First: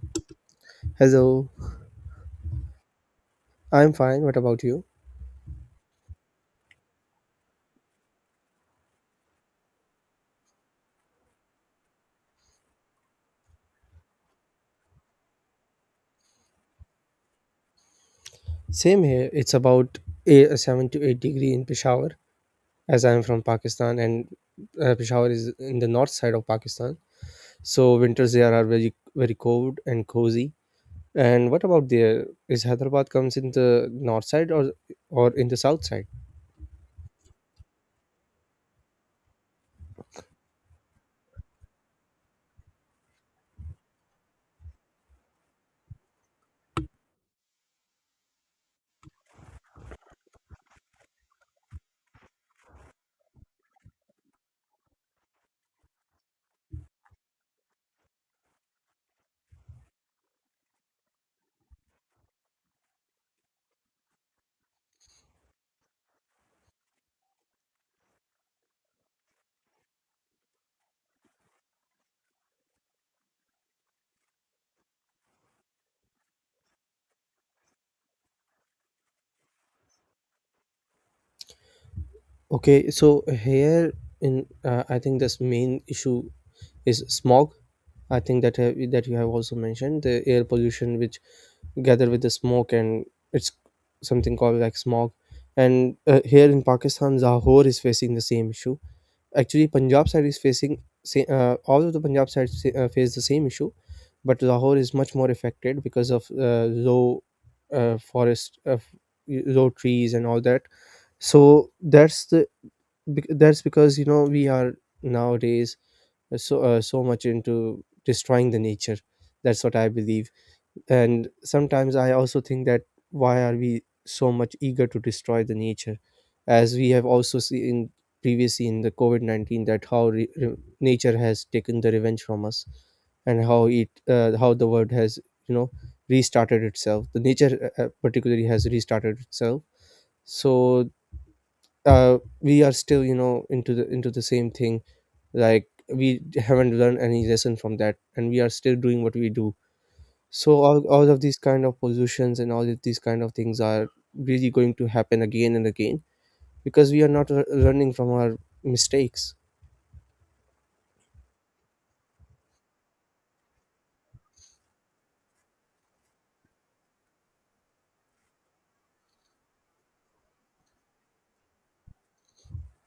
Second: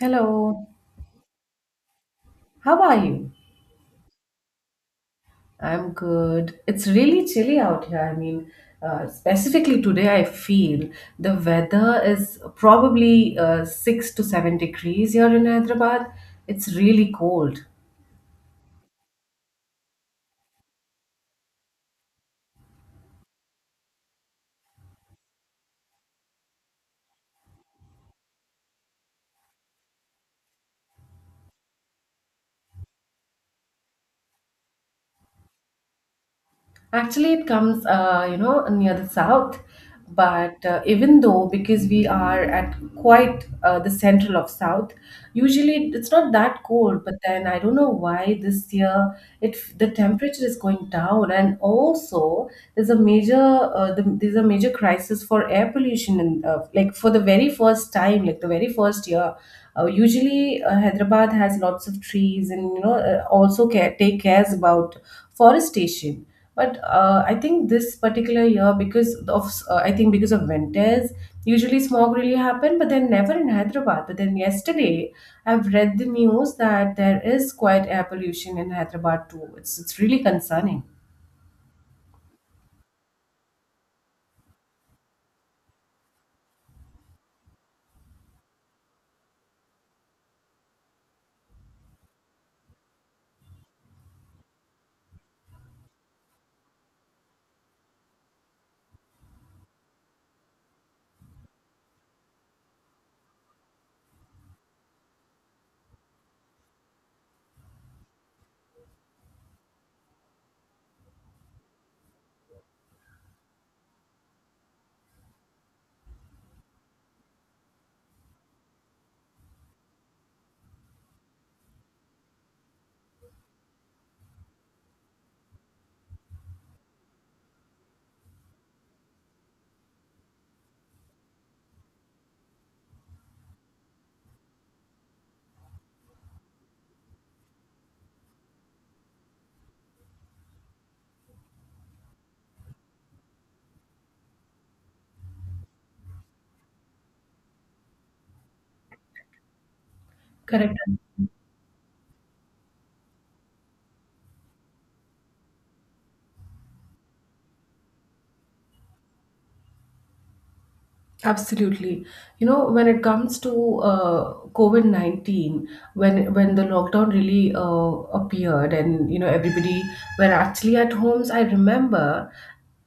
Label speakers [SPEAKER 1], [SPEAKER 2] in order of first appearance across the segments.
[SPEAKER 1] Hello,
[SPEAKER 2] Hello,
[SPEAKER 1] how are you?
[SPEAKER 2] I'm fine. What about you?
[SPEAKER 1] I'm good. It's really chilly out here. Specifically today, I feel the weather is probably 6 to 7 degrees here in Hyderabad. It's really cold.
[SPEAKER 2] Same here. It's about a 7 to 8 degree in Peshawar, as I'm from Pakistan, and Peshawar is in the north side of Pakistan. So winters there are very very cold and cozy. And what about there? Is Hyderabad comes in the north side or in the south side?
[SPEAKER 1] Actually, it comes, near the south. But even though, because we are at quite the central of south, usually it's not that cold. But then I don't know why this year it the temperature is going down, and also there's a major there's a major crisis for air pollution, and like for the very first time, like the very first year. Hyderabad has lots of trees, and also take cares about forestation. But I think this particular year, because of I think because of winters, usually smog really happen, but then never in Hyderabad. But then yesterday, I've read the news that there is quite air pollution in Hyderabad too. It's really concerning.
[SPEAKER 2] Okay, so here in I think this main issue is smog. I think that you have also mentioned the air pollution, which gather with the smoke, and it's something called like smog. And here in Pakistan, Zahor is facing the same issue. Actually Punjab side is facing all of the Punjab sides face the same issue, but Lahore is much more affected because of low forest, low trees and all that. So that's because we are nowadays so much into destroying the nature. That's what I believe. And sometimes I also think that why are we so much eager to destroy the nature, as we have also seen previously in the COVID-19 that how nature has taken the revenge from us, and how it how the world has you know restarted itself. The nature particularly has restarted itself. So we are still into the same thing, like we haven't learned any lesson from that, and we are still doing what we do. So
[SPEAKER 1] Correct.
[SPEAKER 2] all of these kind of positions and all of these kind of things are really going to happen again and again, because we are not learning from our mistakes.
[SPEAKER 1] Absolutely. You know, when it comes to COVID-19, when the lockdown really appeared, and, you know, everybody were actually at homes, I remember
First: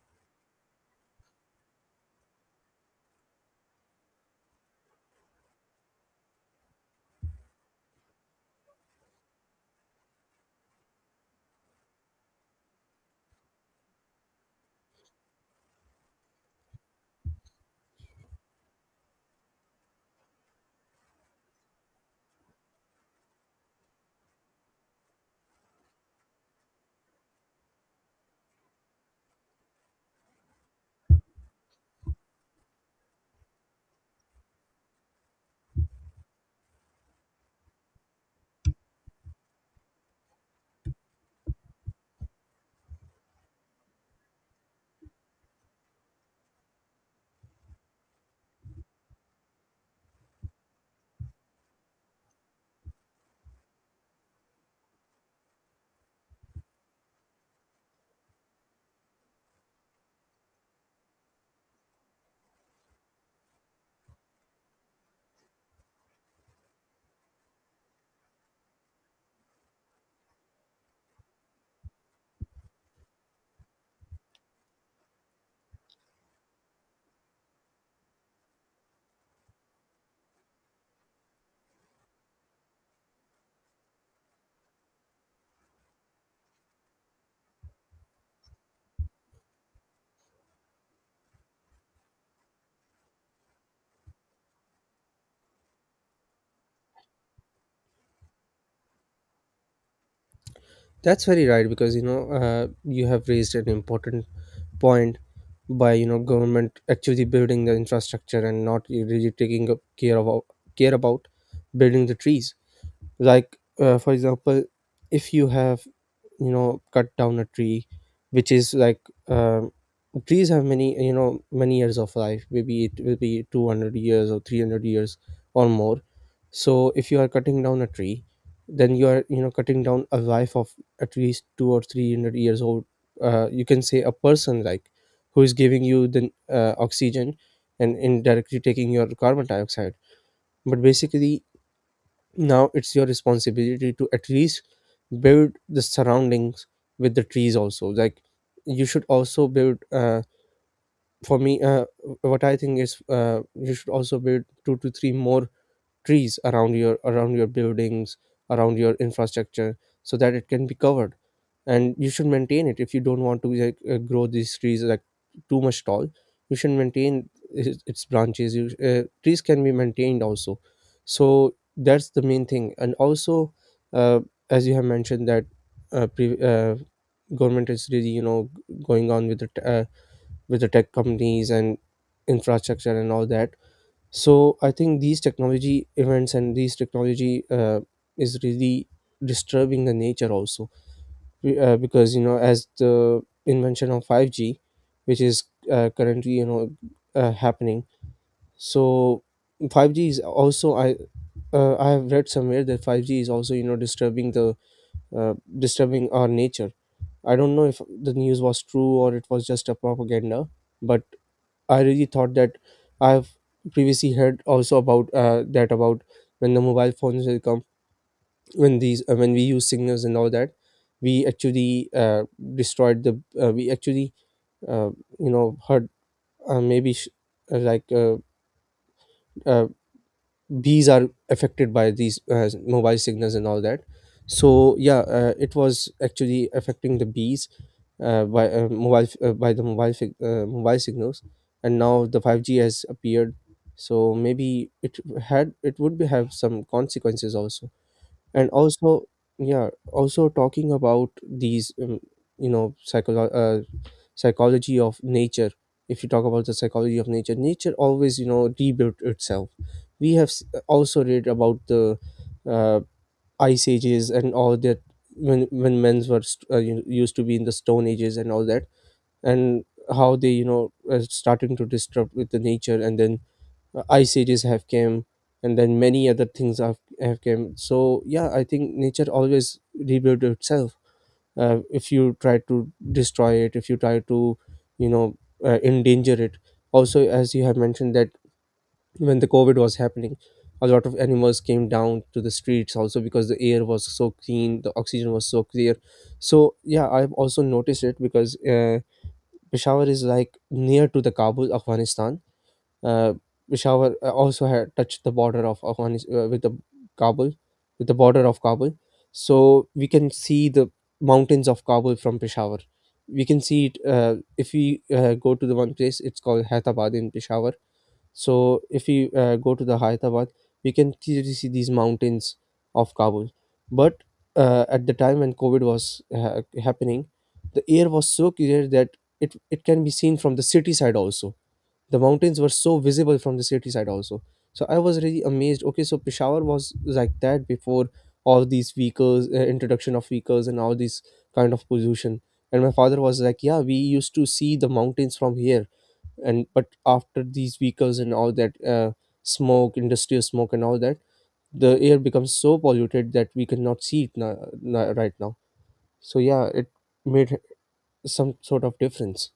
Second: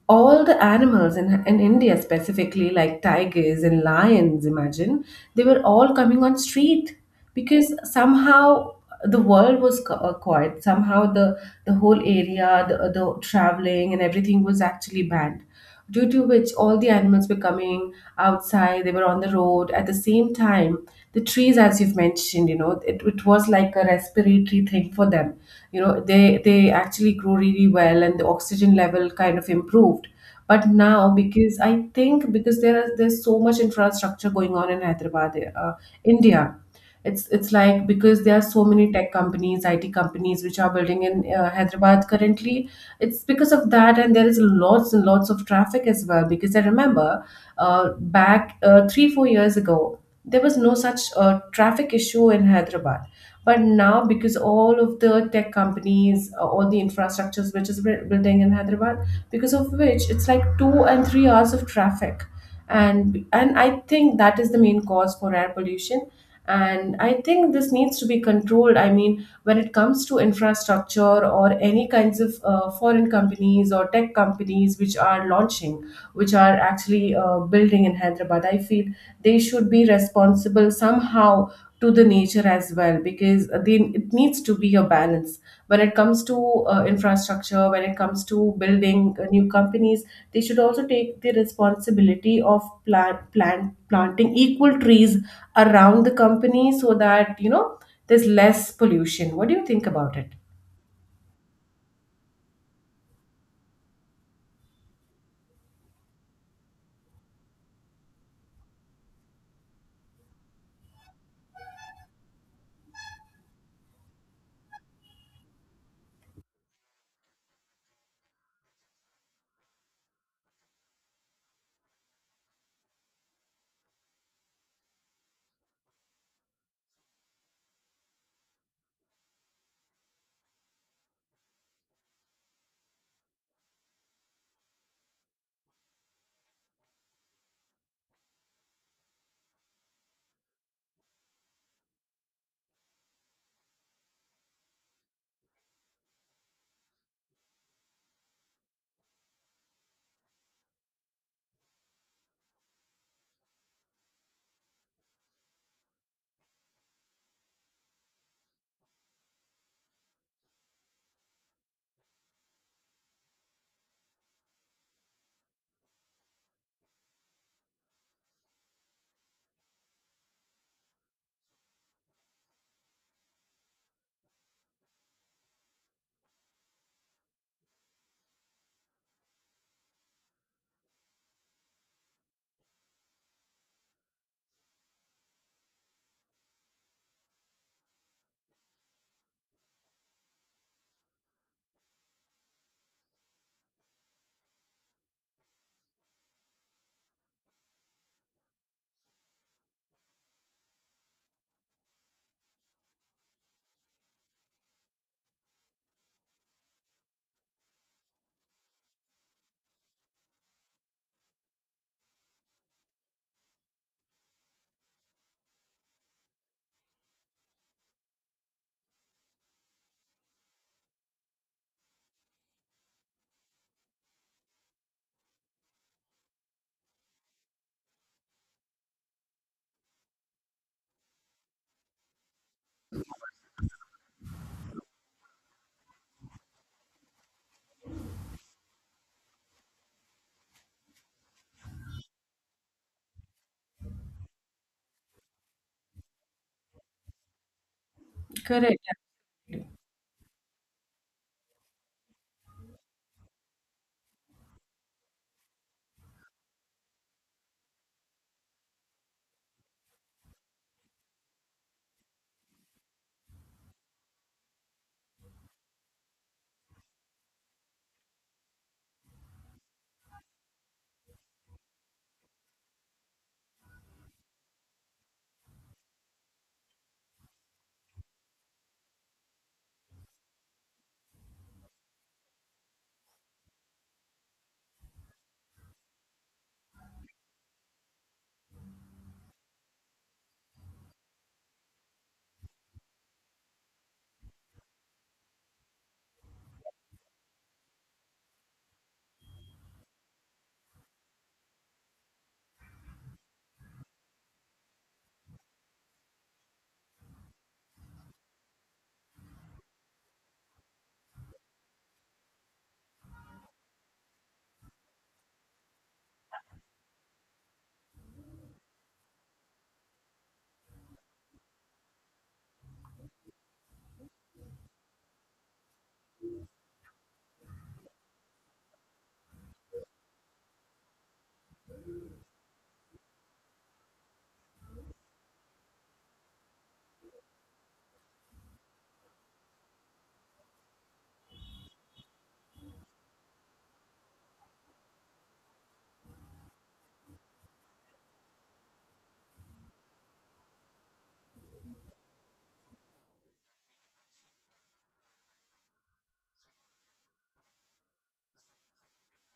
[SPEAKER 1] all the animals in India specifically, like tigers and lions, imagine, they were all coming on street because somehow the world was quiet. Somehow the whole area, the traveling and everything was actually banned, due to which all the animals were coming outside, they were on the road. At the same time, the trees, as you've mentioned, you know, it was like a respiratory thing for them. You know, they actually grew really well and the oxygen level kind of improved. But now, because I think because there's so much infrastructure going on in Hyderabad, India. It's like because there are so many tech companies, IT companies which are building in Hyderabad currently. It's because of that, and there is lots and lots of traffic as well. Because I remember back 3 4 years ago, there was no such traffic issue in Hyderabad. But now, because all of the tech companies, all the infrastructures which is building in Hyderabad, because of which it's like 2 and 3 hours of traffic, and I think that is the main cause for air pollution. And I think this needs to be controlled. I mean, when it comes to infrastructure or any kinds of foreign companies or tech companies which are launching, which are actually building in Hyderabad, I feel they should be responsible somehow to the nature as well, because it needs to be a balance when it comes to infrastructure, when it comes to building new companies. They should also take the responsibility of planting equal trees around the company, so that you know there's less pollution. What do you think about it?
[SPEAKER 2] That's very right, because you have raised an important point. By government actually building the infrastructure and not really taking up care about building the trees. Like for example, if you have cut down a tree, which is like um trees have many you know many years of life. Maybe it will be 200 years or 300 years or more. So if you are cutting down a tree, then you are cutting down a life of at least 2 or 300 years old. You can say a person like who is giving you the oxygen and indirectly taking your carbon dioxide. But basically, now it's your responsibility to at least build the surroundings with the trees also. Like you should also build. For me, what I think is, you should also build two to three more trees around your buildings, around your infrastructure, so that it can be covered. And you should maintain it. If you don't want to, like, grow these trees like too much tall, you should maintain its branches. Trees can be maintained also. So that's the main thing. And also uh, as you have mentioned that, uh, pre- uh, government is really going on with the tech companies and infrastructure and all that. So I think these technology events and these technology is really disturbing the nature also. Because as the invention of 5G, which is currently happening. So 5G is also, I have read somewhere that 5G is also uh, disturbing our nature. I don't know if the news was true or it was just a propaganda. But I really thought that I've previously heard also about when the mobile phones will come, when these when we use signals and all that. We actually destroyed the we actually uh, you know heard, maybe, like, uh, bees are affected by these mobile signals and all that. So yeah, it was actually affecting the bees, by the mobile signals. And now the 5G has appeared. So maybe it would be have some consequences also. And
[SPEAKER 1] Correct.
[SPEAKER 2] also, yeah, also talking about these you know psycholo- uh, psychology of nature. If you talk about the psychology of nature, nature always rebuilt itself. We have also read about the uh, ice ages and all that. When men were used to be in the stone ages and all that, and how they are starting to disrupt with the nature. And then ice ages have came, and then many other things have came. So yeah, I think nature always rebuilds itself, if you try to destroy it, if you try to you know endanger it. Also, as you have mentioned, that when the covid was happening, a lot of animals came down to the streets also, because the air was so clean, the oxygen was so clear. So yeah, I've also noticed it, because Peshawar is like near to the Kabul, Afghanistan. Uh, Peshawar also had touched the border of Afghanistan Kabul, with the border of Kabul. So we can see the mountains of Kabul from Peshawar. We can see it, if we go to the one place. It's called Hyderabad in Peshawar. So if you go to the Hyderabad, we can clearly see these mountains of Kabul. But at the time when COVID was happening, the air was so clear that it can be seen from the city side also. The mountains were so visible from the city side also. So I was really amazed. Okay, so Peshawar was like that before all these vehicles, introduction of vehicles, and all these kind of pollution. And my father was like, yeah, we used to see the mountains from here. And but after these vehicles and all that, smoke industrial smoke and all that, the air becomes so polluted that we cannot see it now, right now. So yeah, it made some sort of difference.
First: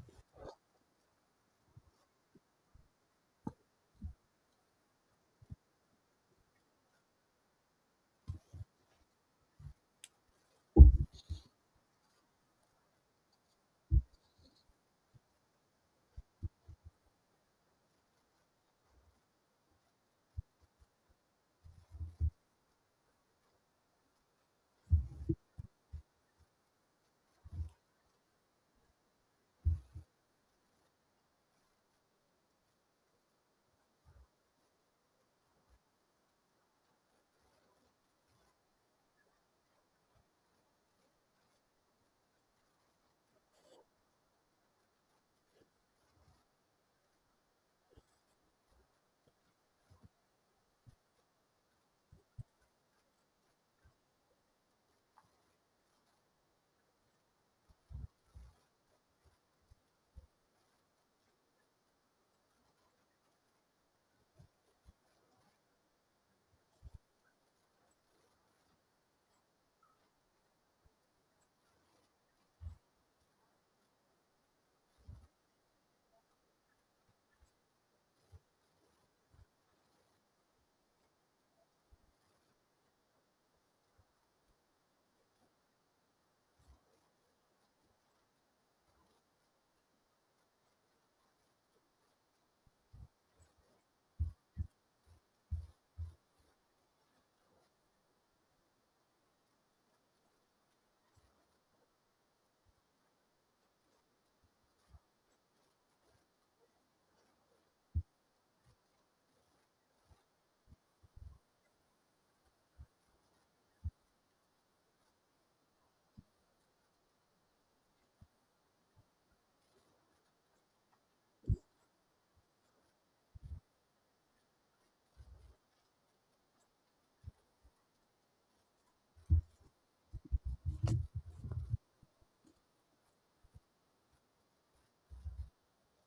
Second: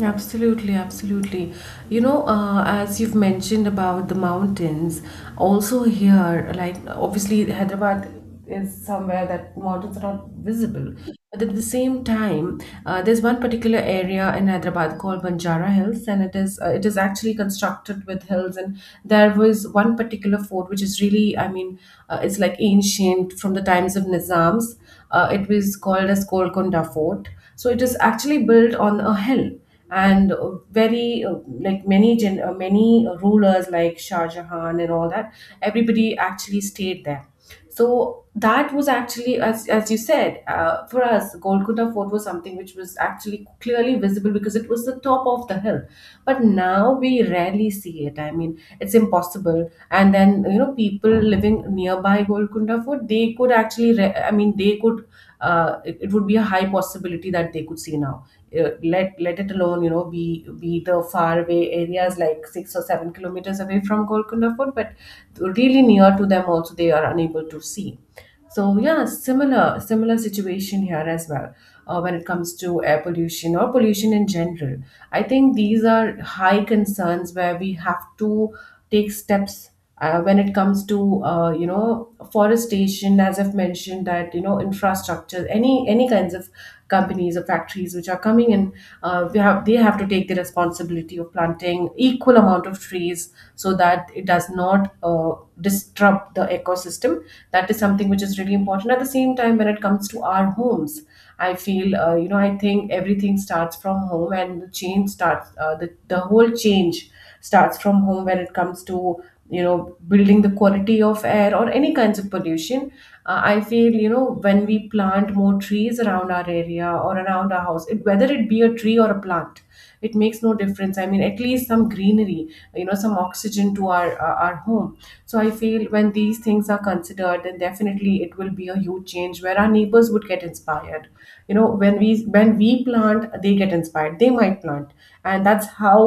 [SPEAKER 1] Absolutely, absolutely. You know, as you've mentioned about the mountains, also here, like obviously Hyderabad is somewhere that mountains are not visible. But at the same time, there's one particular area in Hyderabad called Banjara Hills, and it is actually constructed with hills. And there was one particular fort which is really, I mean, it's like ancient from the times of Nizams. It was called as Golconda Fort. So it is actually built on a hill, and very like many gen- many rulers like Shah Jahan and all that, everybody actually stayed there. So that was actually, as you said, for us Golconda fort was something which was actually clearly visible because it was the top of the hill. But now we rarely see it, I mean it's impossible. And then you know people living nearby Golconda fort, they could actually I mean they could it would be a high possibility that they could see now. Let it alone, you know, be the faraway areas like 6 or 7 kilometers away from Golconda Fort, but really near to them also they are unable to see. So yeah, similar situation here as well when it comes to air pollution or pollution in general. I think these are high concerns where we have to take steps when it comes to you know forestation, as I've mentioned that you know infrastructure, any kinds of companies or factories which are coming in, we have they have to take the responsibility of planting equal amount of trees so that it does not disrupt the ecosystem. That is something which is really important. At the same time, when it comes to our homes, I feel you know I think everything starts from home, and the whole change starts from home when it comes to you know building the quality of air or any kinds of pollution. I feel you know when we plant more trees around our area or around our house, whether it be a tree or a plant, it makes no difference. I mean at least some greenery, you know, some oxygen to our home. So I feel when these things are considered, then definitely it will be a huge change where our neighbors would get inspired. You know, when we, when we plant, they get inspired, they might plant, and that's how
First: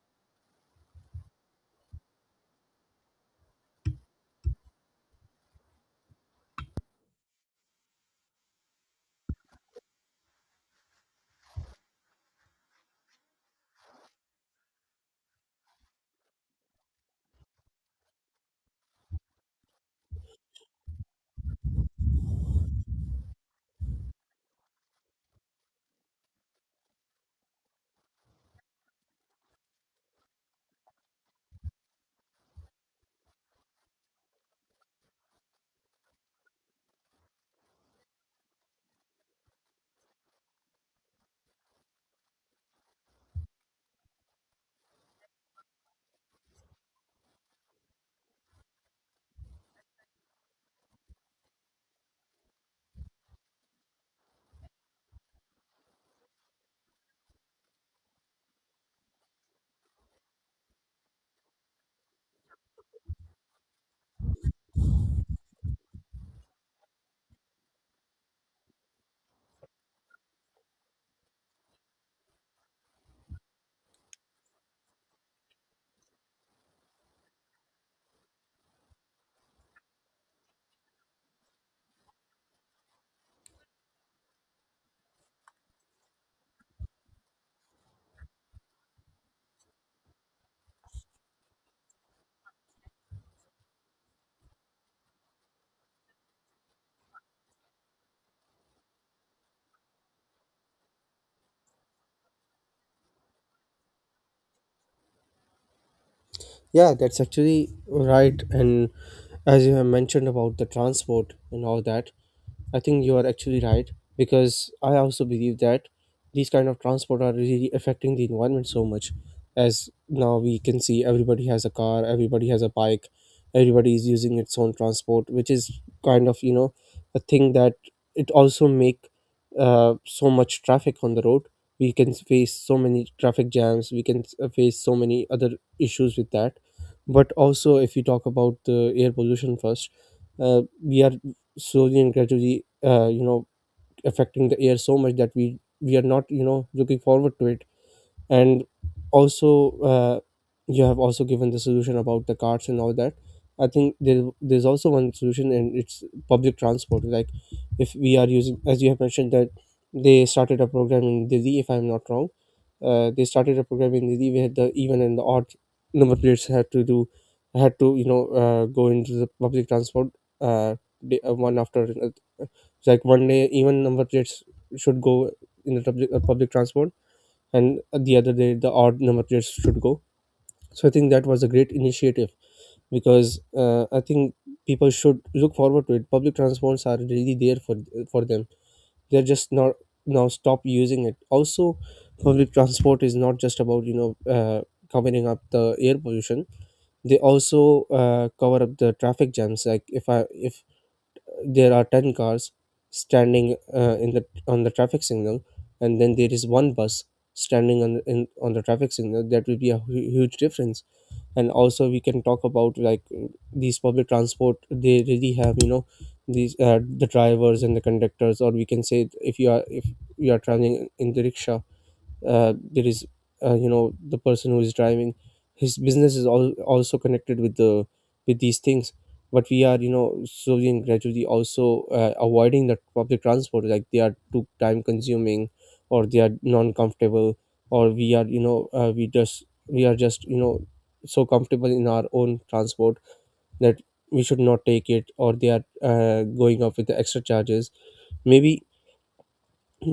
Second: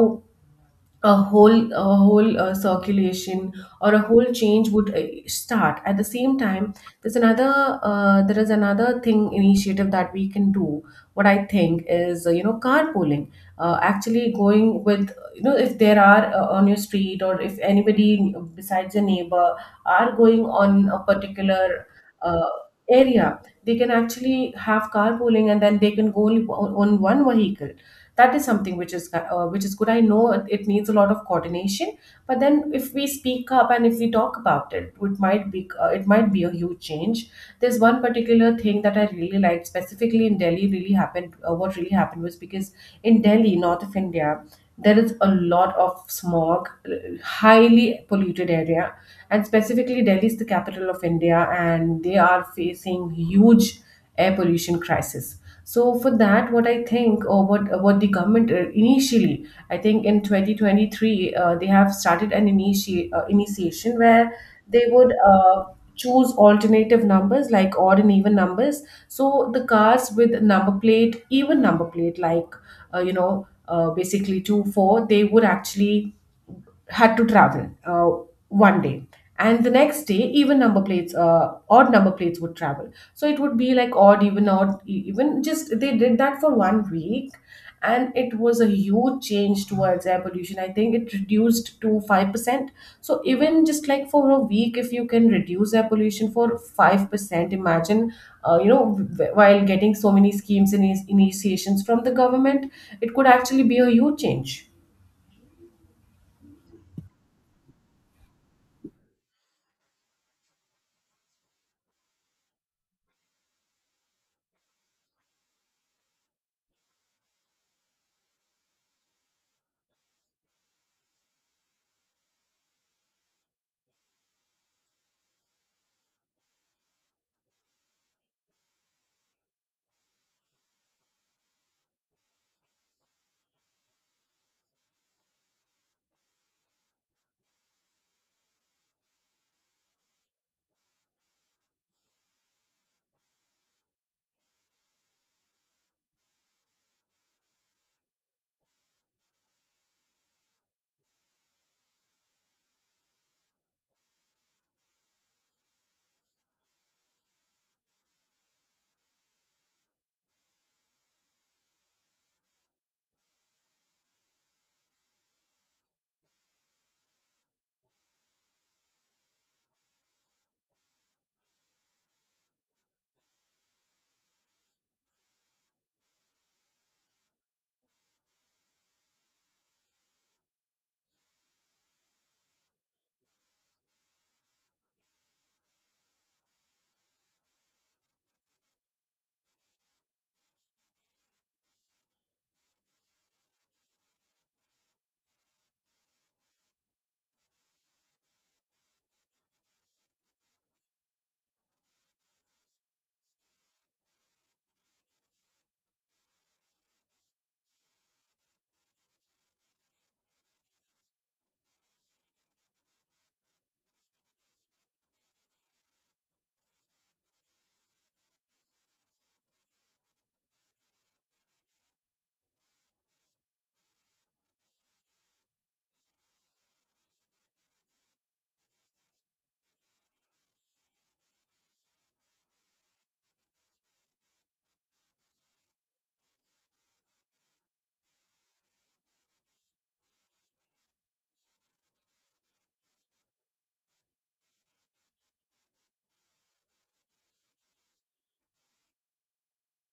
[SPEAKER 1] a whole, a whole circulation or a whole change would start. At the same time, there is another thing initiative that we can do. What I think is, you know, carpooling. Actually going with, you know, if there are on your street or if anybody besides your neighbor are going on a particular uh, area, they can actually have carpooling and then they can go only on one vehicle. That is something which is good. I know it, it needs a lot of coordination, but then if we speak up and if we talk about it, it might be a huge change. There's one particular thing that I really liked specifically in Delhi really happened. What really happened was, because in Delhi, north of India, there is a lot of smog, highly polluted area, and specifically Delhi is the capital of India, and they are facing huge air pollution crisis. So for that, what I think or what the government initially, I think in 2023, they have started an initiation where they would choose alternative numbers like odd and even numbers. So the cars with number plate, even number plate, like basically 2 4, they would actually had to travel 1 day, and the next day even number plates odd number plates would travel. So it would be like odd even odd even. Just they did that for 1 week, and it was a huge change towards air pollution. I think it reduced to 5%. So even just like for a week, if you can reduce air pollution for 5%, imagine you know while getting so many schemes and initiations from the government, it could actually be a huge change.
[SPEAKER 2] Yeah, that's actually right. And as you have mentioned about the transport and all that, I think you are actually right, because I also believe that these kind of transport are really affecting the environment so much. As now we can see, everybody has a car, everybody has a bike, everybody is using its own transport, which is kind of a thing that it also make so much traffic on the road. We can face so many traffic jams. We can face so many other issues with that. But also, if you talk about the air pollution first, we are slowly and gradually, affecting the air so much that we are not looking forward to it. And also you have also given the solution about the carts and all that. I think there's also one solution, and it's public transport. Like if we are using, as you have mentioned, that they started a program in Delhi, if I'm not wrong. They started a program in Delhi where the even and the odd number plates had to go into the public transport uh, day, one after another. It's like one day, even number plates should go in the public transport, and the other day the odd number players should go. So I think that was a great initiative, because I think people should look forward to it. Public transports are really there for them. They're just not now stop using it also. Public transport is not just about uh, covering up the air pollution. They also cover up the traffic jams. Like if there are 10 cars standing in the on the traffic signal, and then there is one bus standing on the traffic signal, that will be a huge difference. And also we can talk about, like, these public transport, they really have, the drivers and the conductors. Or we can say, if you are, traveling in the rickshaw, there is, the person who is driving. His business is also connected with these things. But we are slowly and gradually also avoiding that public transport, like they are too time consuming, or they are non comfortable. Or we are, we are just so comfortable in our own transport that we should not take it. Or they are going up with the extra charges. Maybe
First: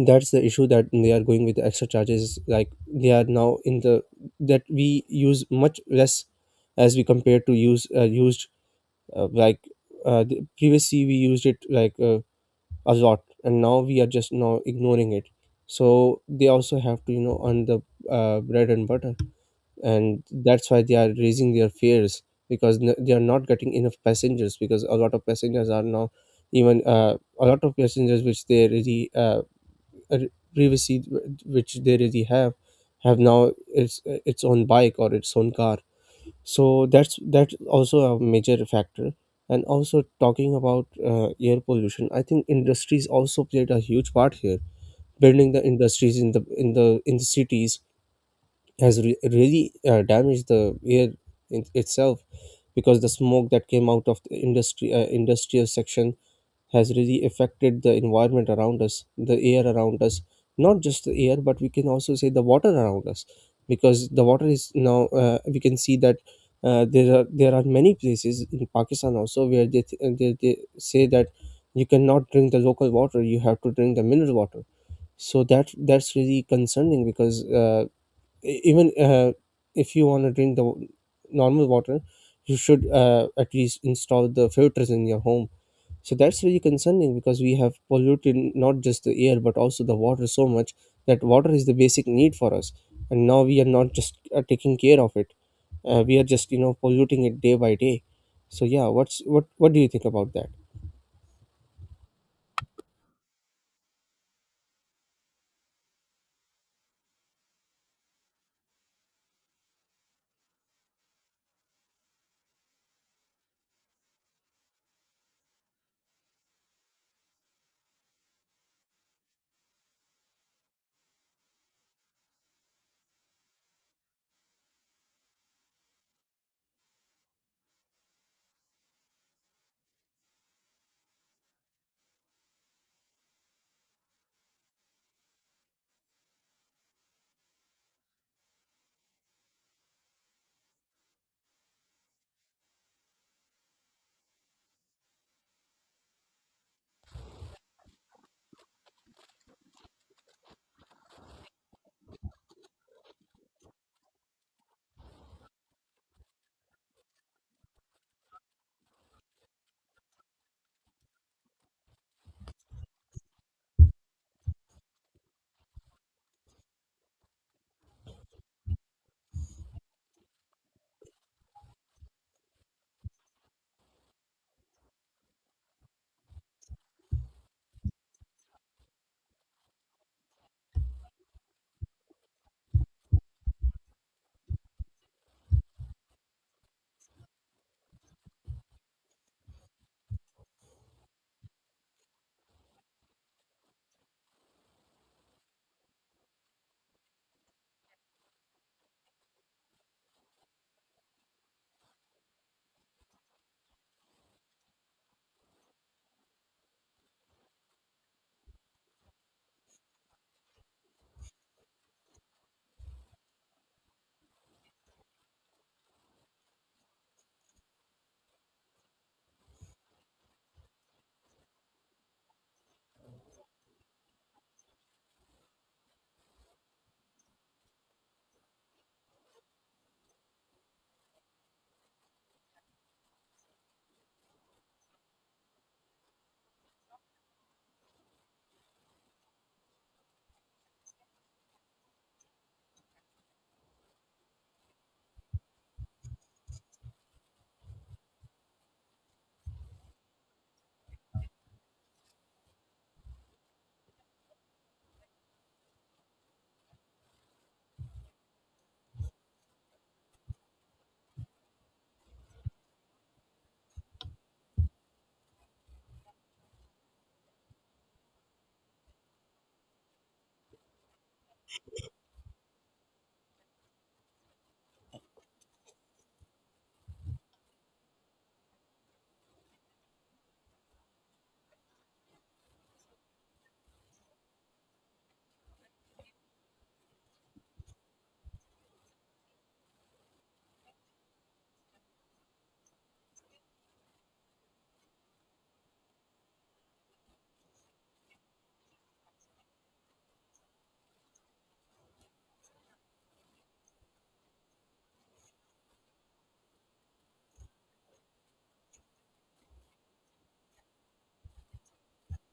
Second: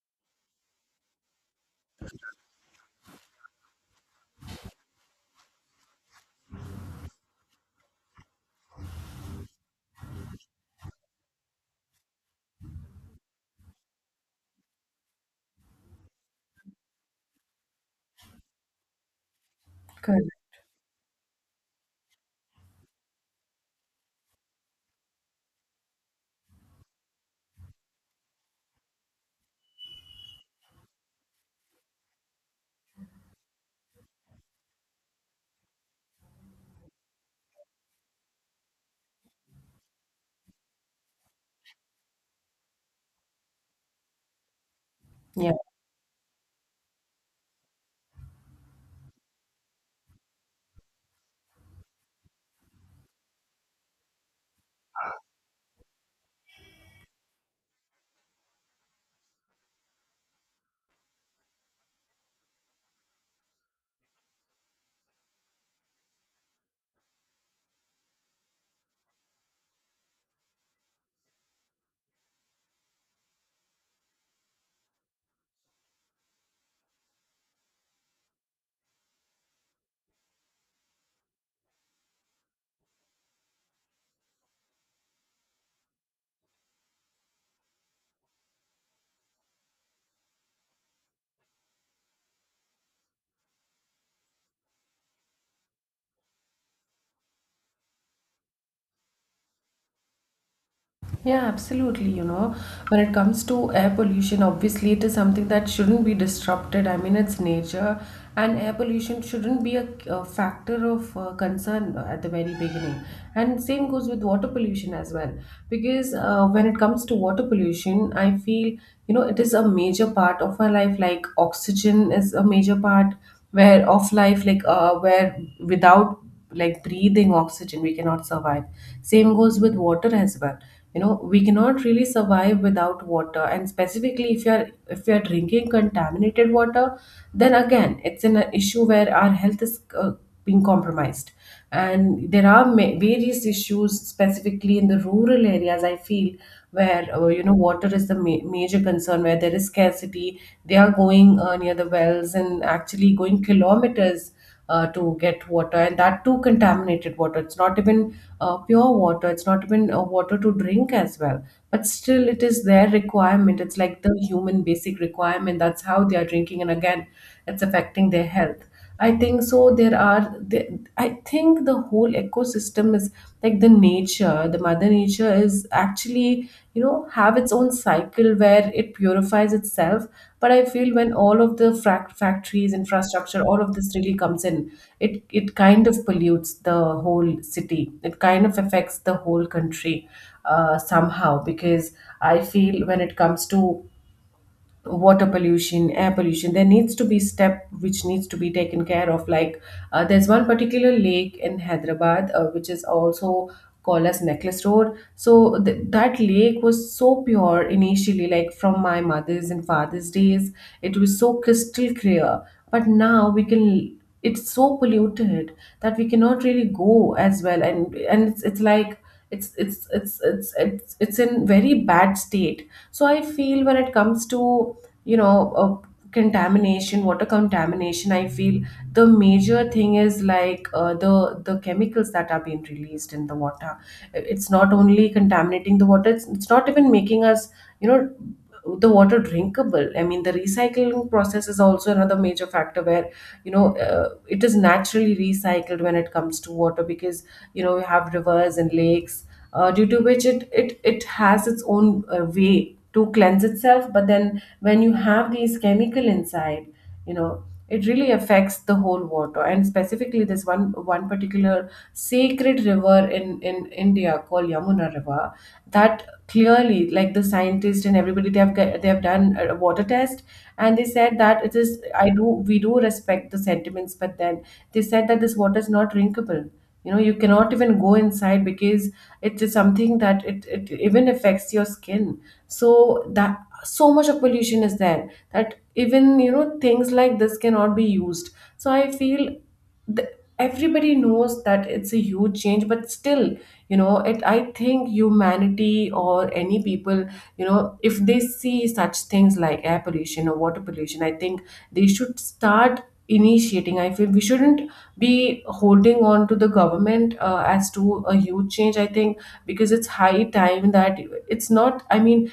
[SPEAKER 2] that's the issue, that they are going with the extra charges, like they are now in the that we use much less as we compare to used, uh, like previously we used it like a lot and Now we are just now ignoring it, so they also have to earn the bread and butter, and
[SPEAKER 1] Correct.
[SPEAKER 2] that's why they are raising their fares because they are not getting enough passengers because a lot of passengers are now even a lot of passengers which they really uh, privacy which they really have now its own bike or its own car. So that's also a major factor. And also talking about air pollution, I think industries also played a huge part here. Building the industries in the cities has really damaged the air in itself, because the smoke that came out of the industry industrial section has really affected the environment around us, the air around us, not just the air, but we can also say the water around us, because the water is now, we can see that there are many places in Pakistan also where they, th- they say that you cannot drink the local water, you have to drink the mineral water. So that's really concerning because, even if you want to drink the normal water, you should, at least install the filters in your home. So that's really concerning, because we have polluted not just the air but also the water so much, that water is the basic need for us, and now we are not just taking care of it. We are just polluting it day by day. So yeah, what do you think about that?
[SPEAKER 1] Yeah, absolutely. You know, when it comes to air pollution, obviously it is something that shouldn't be disrupted. I mean, it's nature, and air pollution shouldn't be a factor of concern at the very beginning. And same goes with water pollution as well, because when it comes to water pollution, I feel you know it is a major part of our life. Like oxygen is a major part where of life, like where without like breathing oxygen we cannot survive. Same goes with water as well. You know we cannot really survive without water, and specifically if you are, if you are drinking contaminated water, then again it's an issue where our health is being compromised. And there are various issues specifically in the rural areas, I feel, where you know water is the major concern where there is scarcity. They are going near the wells and actually going kilometers to get water, and that too contaminated water. It's not even pure water, it's not even water to drink as well. But still, it is their requirement. It's like the human basic requirement. That's how they are drinking, and again, it's affecting their health. I think so. There are, the. I think the whole ecosystem is like the nature nature the mother nature is actually have its own cycle where it purifies itself. But I feel when all of the factories, infrastructure, all of this really comes in, it kind of pollutes the whole city, it kind of affects the whole country somehow. Because I feel when it comes to water pollution, air pollution, there needs to be step which needs to be taken care of. Like there's one particular lake in Hyderabad, which is also called as Necklace Road. So that lake was so pure initially, like from my mother's and father's days it was so crystal clear. But now we can, it's so polluted that we cannot really go as well. And it's like it's in very bad state. So I feel when it comes to you know uh, contamination, water contamination, I feel the major thing is like the chemicals that are being released in the water. It's not only contaminating the water, it's not even making us, you know the water drinkable. I mean, the recycling process is also another major factor where, it is naturally recycled when it comes to water, because you know we have rivers and lakes, due to which it has its own way to cleanse itself. But then when you have these chemical inside, you know, it really affects the whole water. And specifically this one particular sacred river in India called Yamuna River, that clearly, like the scientists and everybody, they have they have done a water test, and they said that it is, I do, we do respect the sentiments, but then they said that this water is not drinkable. You know, you cannot even go inside because it is something that it even affects your skin. So that, so much of pollution is there that even, you know, things like this cannot be used. So I feel the, everybody knows that it's a huge change. But still, you know, it, I think humanity or any people, you know, if they see such things like air pollution or water pollution, I think they should start initiating. I feel we shouldn't be holding on to the government as to a huge change, I think, because it's high time that, it's not, I mean,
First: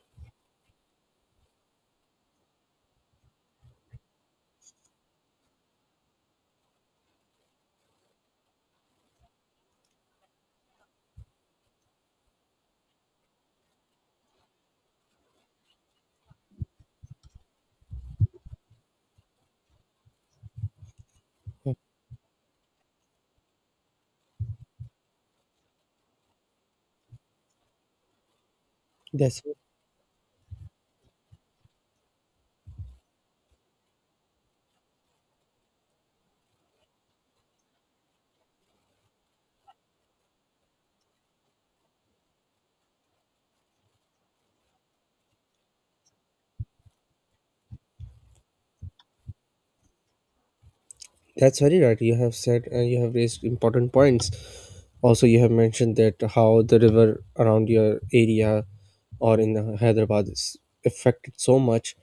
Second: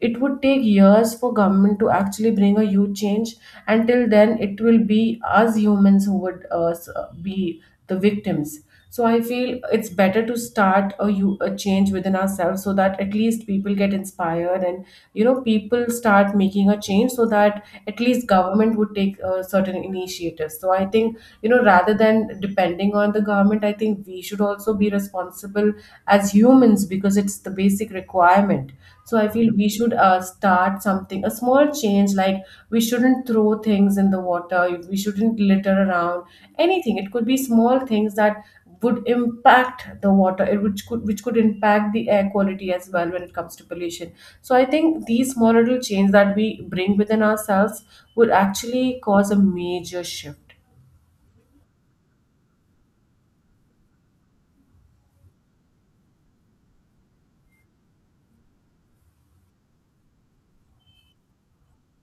[SPEAKER 1] it would take years for government to actually bring a huge change. Until then, it will be us humans who would be the victims. So I feel it's better to start a, you a change within ourselves, so that at least people get inspired and, you know, people start making a change, so that at least government would take certain initiatives. So I think, you know, rather than depending on the government, I think we should also be responsible as humans because it's the basic requirement. So I
[SPEAKER 2] That's
[SPEAKER 1] feel we should start something, a small change, like we shouldn't throw things in the water, we shouldn't litter around anything. It could be small things that would impact the water, which could impact the air quality as well when it comes to pollution. So I think these small little change that we bring within ourselves would actually cause a major shift.
[SPEAKER 2] that's very right. You have said and you have raised important points. Also, you have mentioned that how the river around your area or in Hyderabad is affected so much.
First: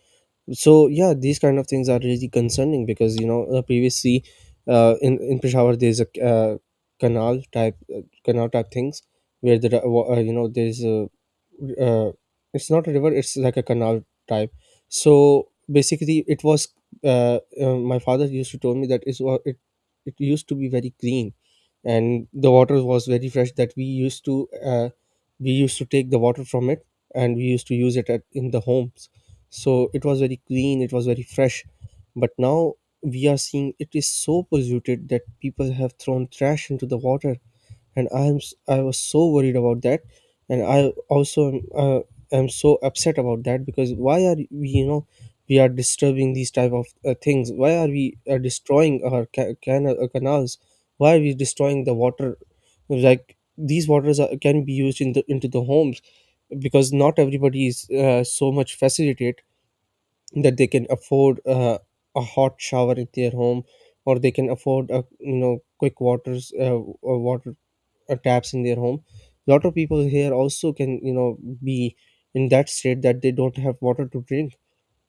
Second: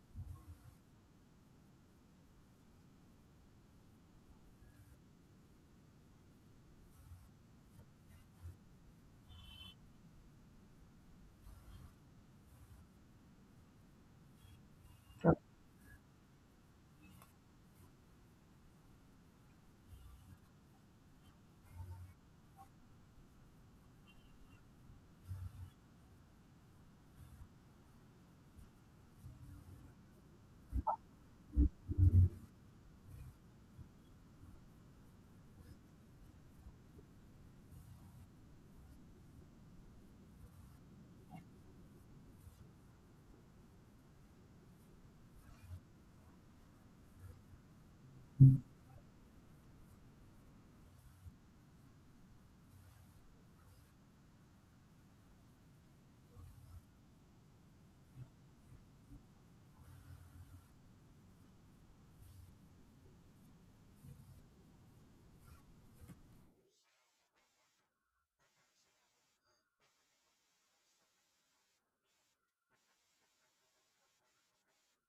[SPEAKER 2] So yeah, these kind of things are really concerning, because previously, in Peshawar there's a, canal type, canal type things where the you know, there's a, uh, it's not a river, it's like a canal type. So basically it was, my father used to tell me that it it used to be very clean, and the water was very fresh, that we used to take the water from it and we used to use it in the homes. So it was very clean, it was very fresh, but now we are seeing it is so polluted that people have thrown trash into the water. And I was so worried about that, and I also am so upset about that, because why are we, we are disturbing these type of things? Why are we destroying our canals? Why are we destroying the water? Like, these waters can be used in the, into the homes, because not everybody is so much facilitated that they can afford a hot shower in their home, or they can afford a, quick waters water taps in their home. A lot of people here also can, be in that state that they don't have water to drink,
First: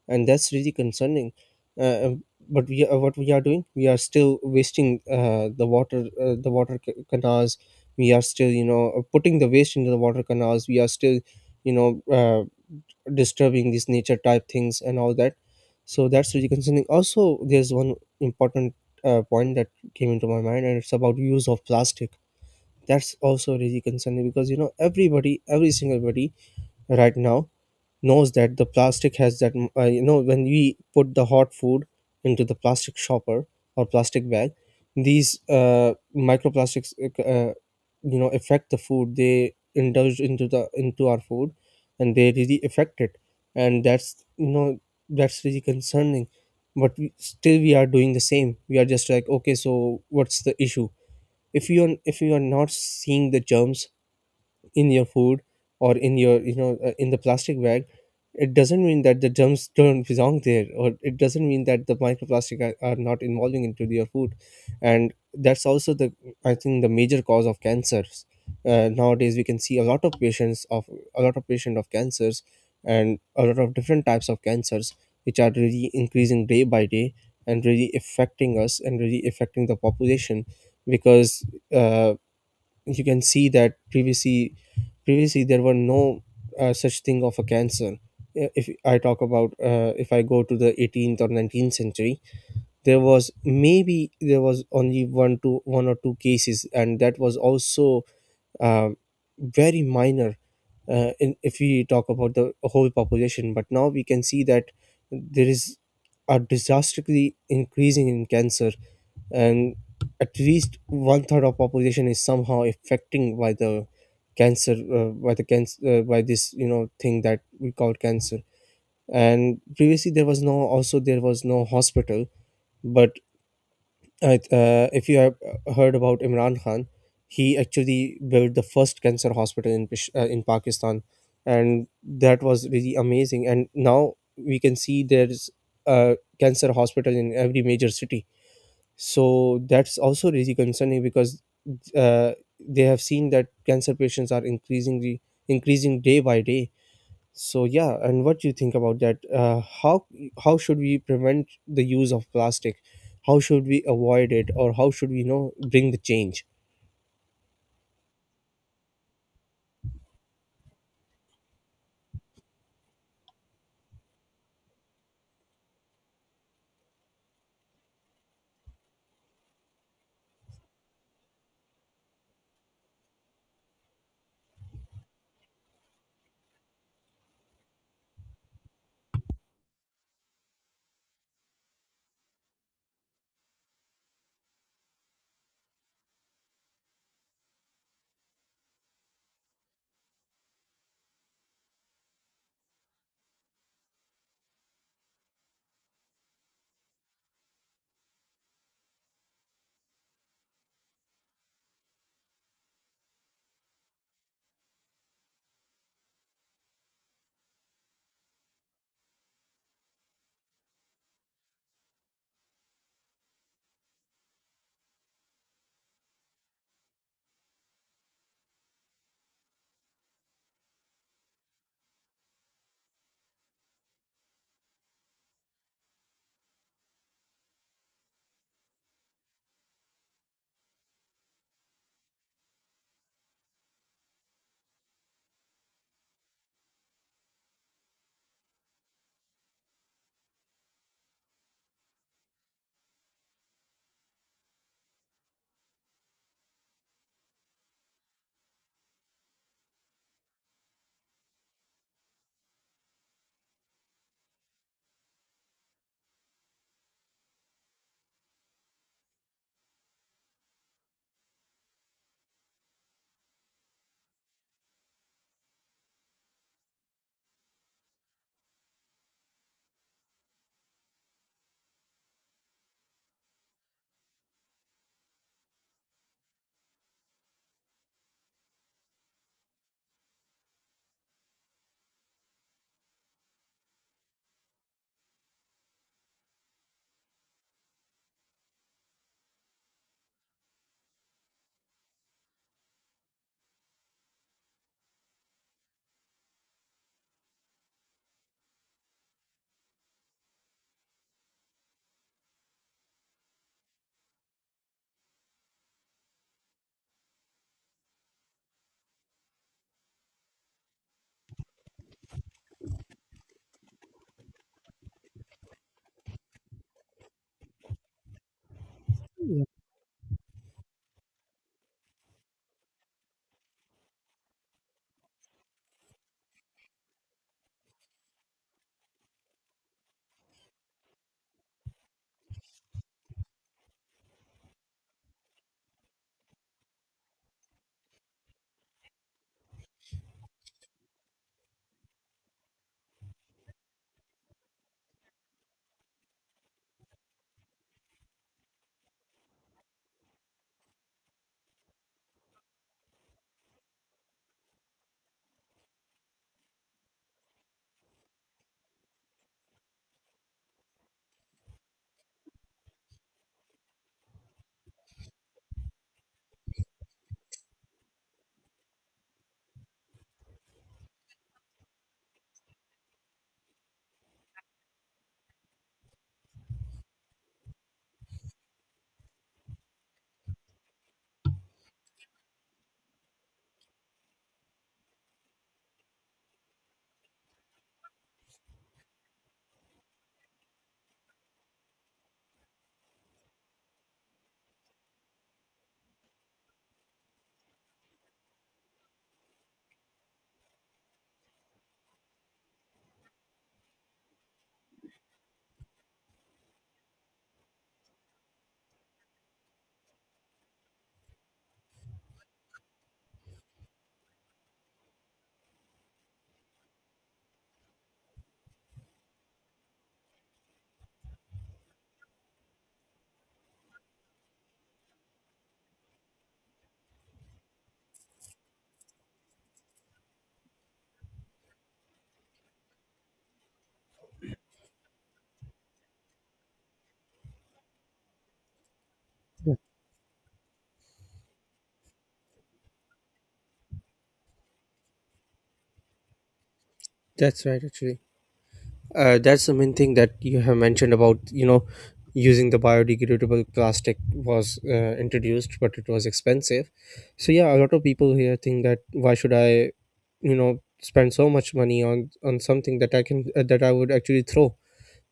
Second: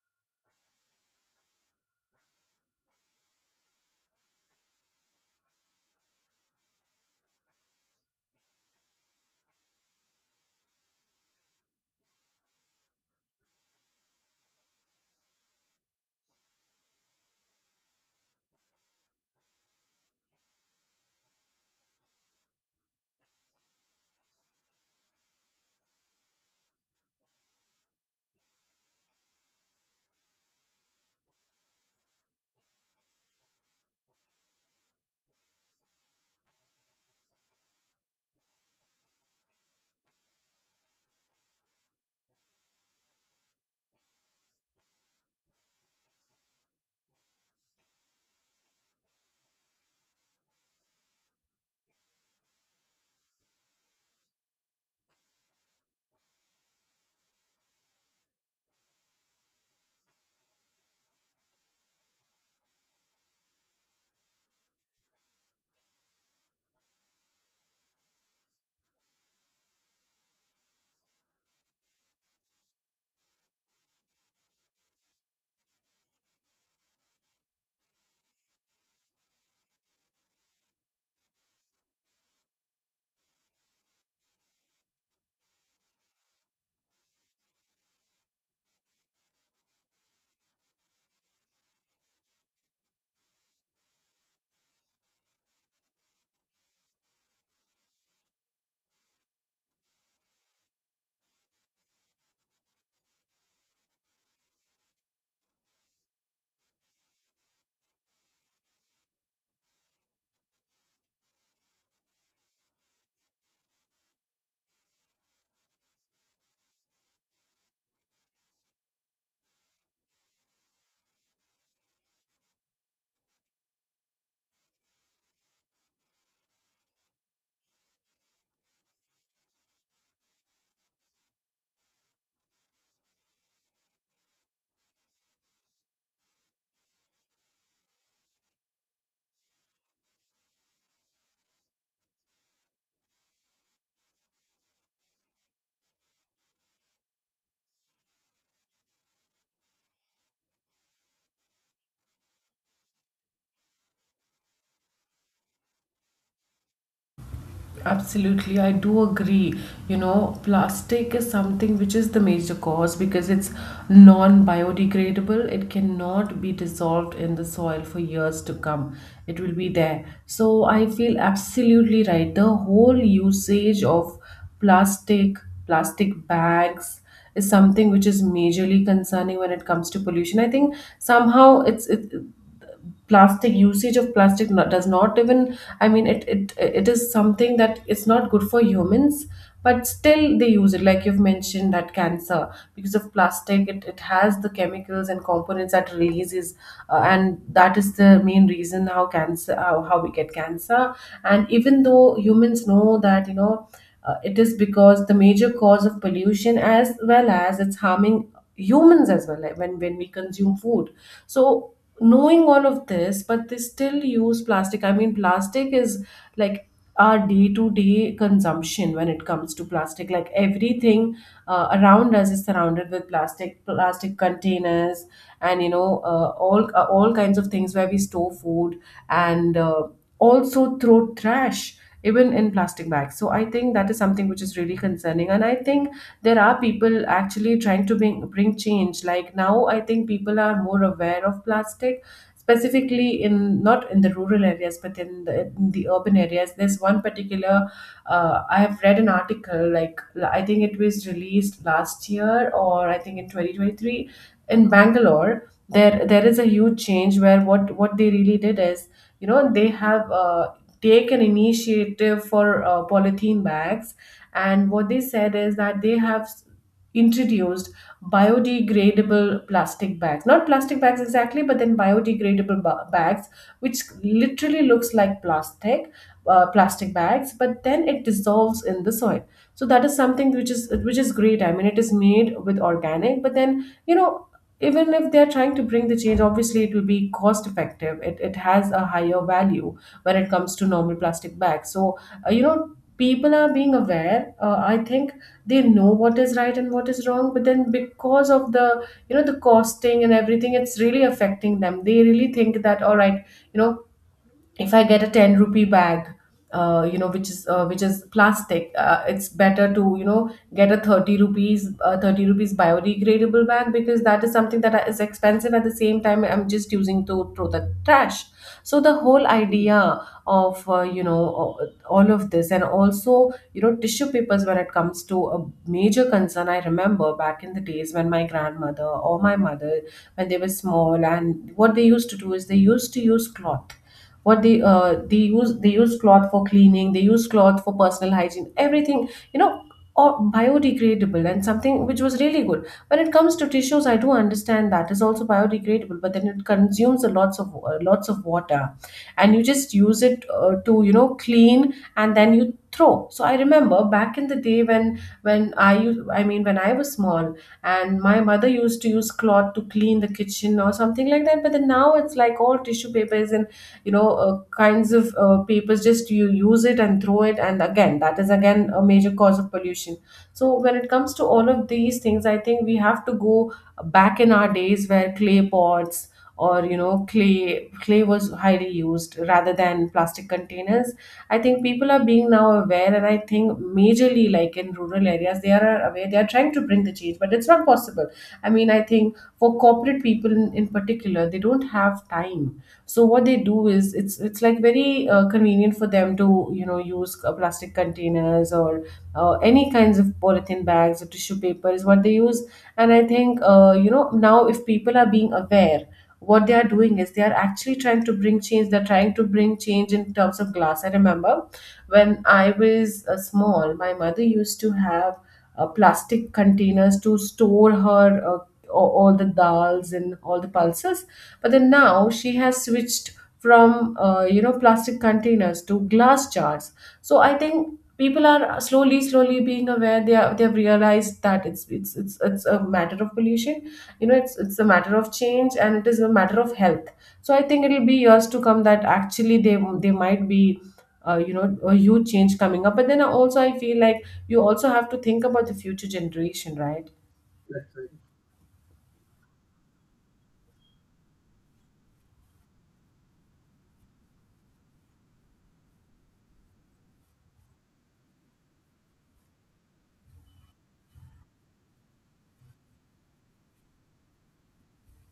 [SPEAKER 2] and that's really concerning. uh, um, but we are, what we are doing, we are still wasting the water, the water canals. We are still putting the waste into the water canals. We are still, you know uh, disturbing these nature type things and all that. So that's really concerning. Also, there's one important point that came into my mind, and it's about use of plastic. That's also really concerning, because everybody, every single body right now knows that the plastic has that you know, when we put the hot food into the plastic shopper or plastic bag, these microplastics you know, affect the food, they indulge into the into our food and they really affect it, and that's you know that's really concerning. But we, still we are doing the same. We are just like, okay, so what's the issue? If you're not seeing the germs in your food or in your, in the plastic bag, it doesn't mean that the germs don't belong there, or it doesn't mean that the microplastic are not involving into your food. And that's also the, I think, the major cause of cancers. Nowadays we can see a lot of patients of a lot of patient of cancers, and a lot of different types of cancers which are really increasing day by day and really affecting us and really affecting the population. Because uh, you can see that previously there were no such thing of a cancer. If I talk about, if I go to the 18th or 19th century, there was maybe, there was only one to, one or two cases, and that was also uh, very minor, if we talk about the whole population. But now we can see that there is a disastrously increasing in cancer, and at least one third of population is somehow affecting by the cancer, by this, thing that we call cancer. And previously there was no, also there was no hospital, but if you have heard about Imran Khan, he actually built the first cancer hospital in in Pakistan, and that was really amazing. And now we can see there's a cancer hospital in every major city. So that's also really concerning, because uh, they have seen that cancer patients are increasing day by day. So yeah, and what do you think about that? How should we prevent the use of plastic? How should we avoid it, or how should we, bring the change?
[SPEAKER 1] Absolutely, I do agree. You know, plastic is something which is the major cause because it's non biodegradable. It cannot be dissolved in the soil for years to come. It will be there. So I feel absolutely right. The whole usage of plastic, plastic bags, is something which is majorly concerning when it comes to pollution. I think somehow plastic, usage of plastic, not, does not even, I mean, it is something that it's not good for humans, but still they use it. Like you've mentioned that cancer, because of plastic, it has the chemicals and components that releases, and that is the main reason how cancer, how we get cancer. And even though humans know that, you know, it is because the major cause of pollution, as well as it's harming humans as well, like when we consume food. So knowing all of this, but they still use plastic. I mean, plastic is like our day-to-day consumption. When it comes to plastic, like everything around us is surrounded with plastic, plastic containers, and you know, all kinds of things where we store food, and also throw trash even in plastic bags. So I think that is something which is really concerning. And I think there are people actually trying to bring change, like now I think people are more aware of plastic, specifically in, not in the rural areas, but in in the urban areas. There's one particular, I have read an article like, I think it was released last year, or I think in 2023, in Bangalore, there is a huge change where what they really did is, you know, they have taken initiative for polythene bags. And what they said is that they have introduced biodegradable plastic bags, not plastic bags exactly, but then biodegradable bags which literally looks like plastic, plastic bags, but then it dissolves in the soil. So that is something which is, which is great. I mean, it is made with organic, but then you know, even if they're trying to bring the change, obviously it will be cost effective. It it, has a higher value when it comes to normal plastic bags. So you know, people are being aware, I think they know what is right and what is wrong, but then because of the, you know, the costing and everything, it's really affecting them. They really think that, all right, you know, if I get a 10 rupee bag, you know, which is plastic, it's better to, you know, get a 30 rupees, 30 rupees biodegradable bag, because that is something that is expensive. At the same time, I'm just using to throw the trash. So the whole idea of, all of this, and also you know tissue papers when it comes to a major concern. I remember back in the days when my grandmother or my mother, when they were small, and what they used to do is they used to use cloth. What they they use cloth for cleaning, they use cloth for personal hygiene, everything, you know, or biodegradable, and something which was really good. When it comes to tissues, I do understand that is also biodegradable, but then it consumes a lots of water, and you just use it to, you know, clean and then you throw. So I remember back in the day when I u- I mean when I was small, and my mother used to use cloth to clean the kitchen or something like that. But then now it's like all tissue papers, and you know, kinds of papers, just you use it and throw it. And again, that is again a major cause of pollution. So when it comes to all of these things, I think we have to go back in our days where clay pots, or you know, clay was highly used rather than plastic containers. I think people are being now aware, and I think majorly like in rural areas they are aware, they are trying to bring the change, but it's not possible. I mean, I think for corporate people in particular, they don't have time. So what they do is, it's like very convenient for them to, you know, use plastic containers, or any kinds of polythene bags or tissue paper is what they use. And I think you know, now if people are being aware, what they are doing is they are actually trying to bring change. They're trying to bring change in terms of glass. I remember when I was small, my mother used to have plastic containers to store her all the dals and all the pulses. But then now she has switched from you know, plastic containers to glass jars. So I think people are slowly slowly being aware. They are, they've realized that it's a matter of pollution, you know, it's a matter of change, and it is a matter of health. So I think it'll be years to come that actually they might be, you know, a huge change coming up. But then also I feel like you also have to think about the future generation, right?
[SPEAKER 2] That's right, actually. That's the main thing that you have mentioned, about, using the biodegradable plastic was introduced, but it was expensive. So yeah, a lot of people here think that, why should I, spend so much money on something that I can that I would actually throw,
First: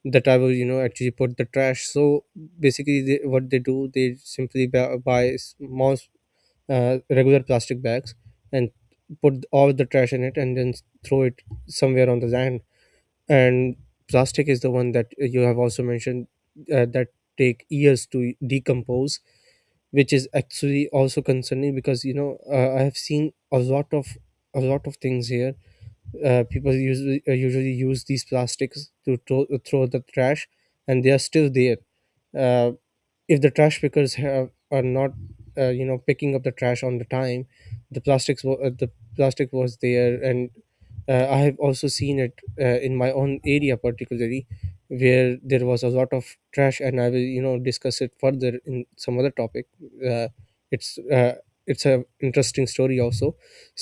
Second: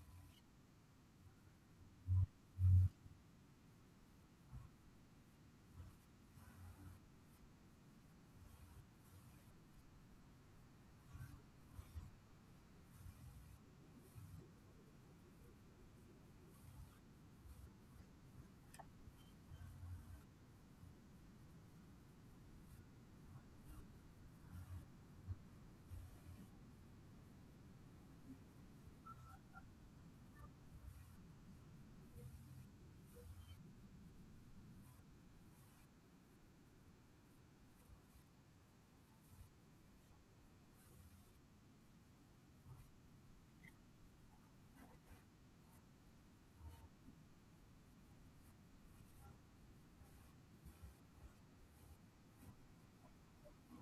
[SPEAKER 2] that I will, actually put the trash. So basically what they do, they simply buy small regular plastic bags and put all the trash in it, and then throw it somewhere on the land. And plastic is the one that you have also mentioned, that take years to decompose, which is actually also concerning, because I have seen a lot of, a lot of things here. People usually usually use these plastics to throw the trash, and they are still there. Uh, if the trash pickers have are not picking up the trash on the time, the plastic was there. And I have also seen it, in my own area particularly, where there was a lot of trash, and I will, discuss it further in some other topic. uh, it's uh, it's a interesting story also.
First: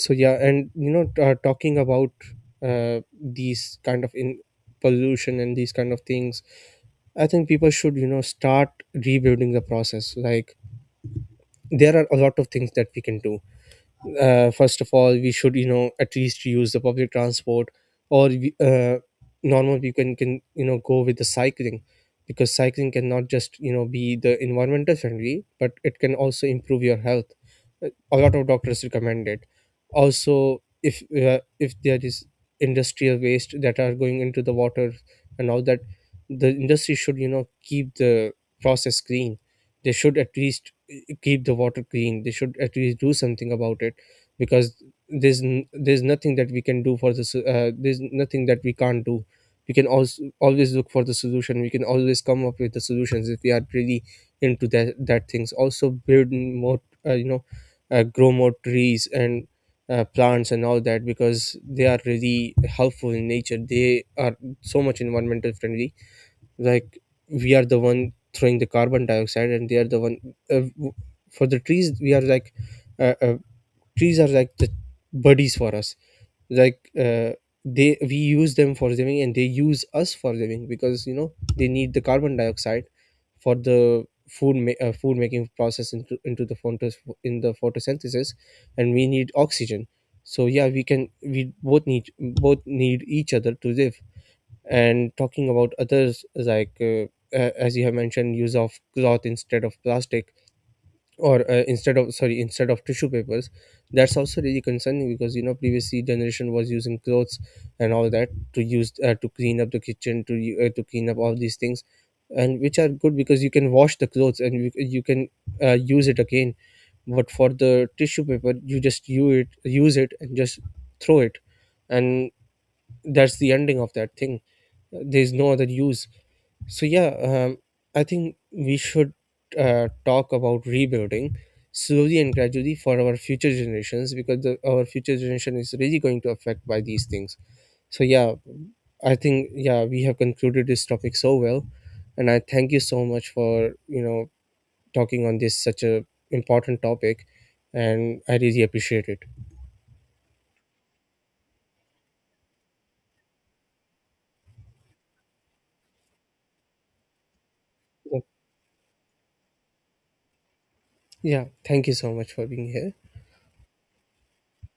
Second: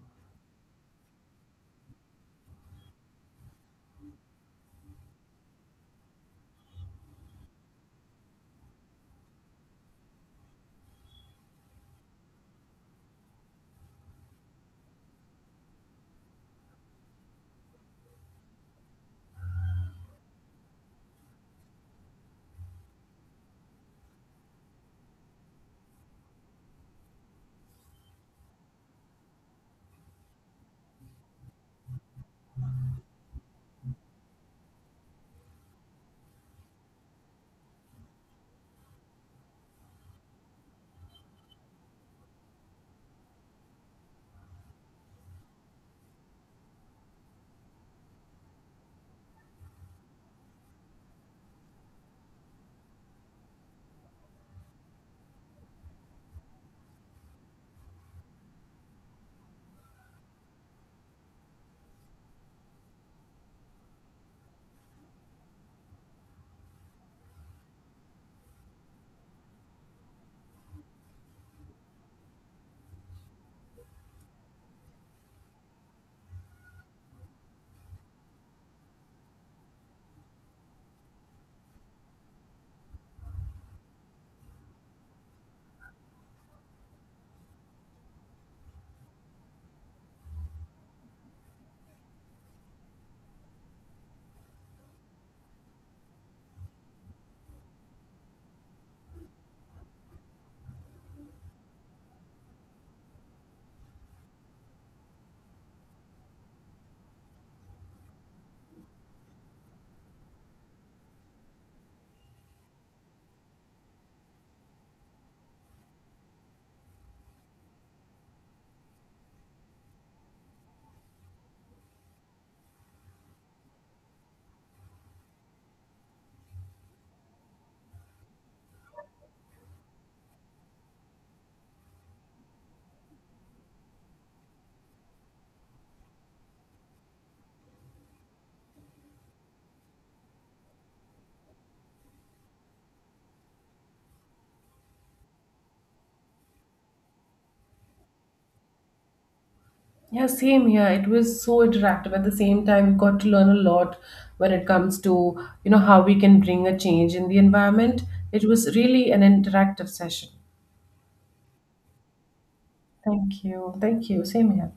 [SPEAKER 2] So yeah, and talking about these kind of in pollution and these kind of things, I think people should, you know, start rebuilding the process. Like, there are a lot of things that we can do. First of all, we should, at least use the public transport, or normal people can, go with the cycling, because cycling cannot just, be the environmental friendly, but it can also improve your health. Uh, a lot of doctors recommend it. Also, if uh, if there is industrial waste that are going into the water and all that, the industry should, keep the process clean. They should at least keep the water clean, they should at least do something about it. Because there's nothing that we can do for this, there's nothing that we can't do. We can also always look for the solution, we can always come up with the solutions, if we are really into that. That things, also build more uh, you know grow more trees and plants and all that, because they are really helpful in nature, they are so much environmental friendly. Like, we are the one throwing the carbon dioxide, and they are the one, uh, w- for the trees. We are like, uh, uh, trees are like the buddies for us. Like they, we use them for living, and they use us for living, because they need the carbon dioxide for the food making process into the photos in the photosynthesis, and we need oxygen. So yeah, we can, we both need each other to live. And talking about others, like as you have mentioned, use of cloth instead of plastic, or instead of tissue papers. That's also really concerning, because previously generation was using clothes and all that to use, to clean up the kitchen, to clean up all these things. And which are good, because you can wash the clothes and you can use it again. But for the tissue paper, you just use it, use it and just throw it, and that's the ending of that thing. There's no other use. So yeah, I think we should talk about rebuilding slowly and gradually for our future generations, because our future generation is really going to affect by these things. So yeah, I think, yeah, we have concluded this topic so well, and I thank you so much for, you know, talking on this such a important topic, and I really appreciate it.
[SPEAKER 1] Yeah, same here. It was so interactive. At the same time, we got to learn a lot when it comes to, you know, how we can bring a change in the environment. It was really an interactive session.
[SPEAKER 2] Yeah, thank you so much for being here.
[SPEAKER 1] Thank you. Thank you. Same here.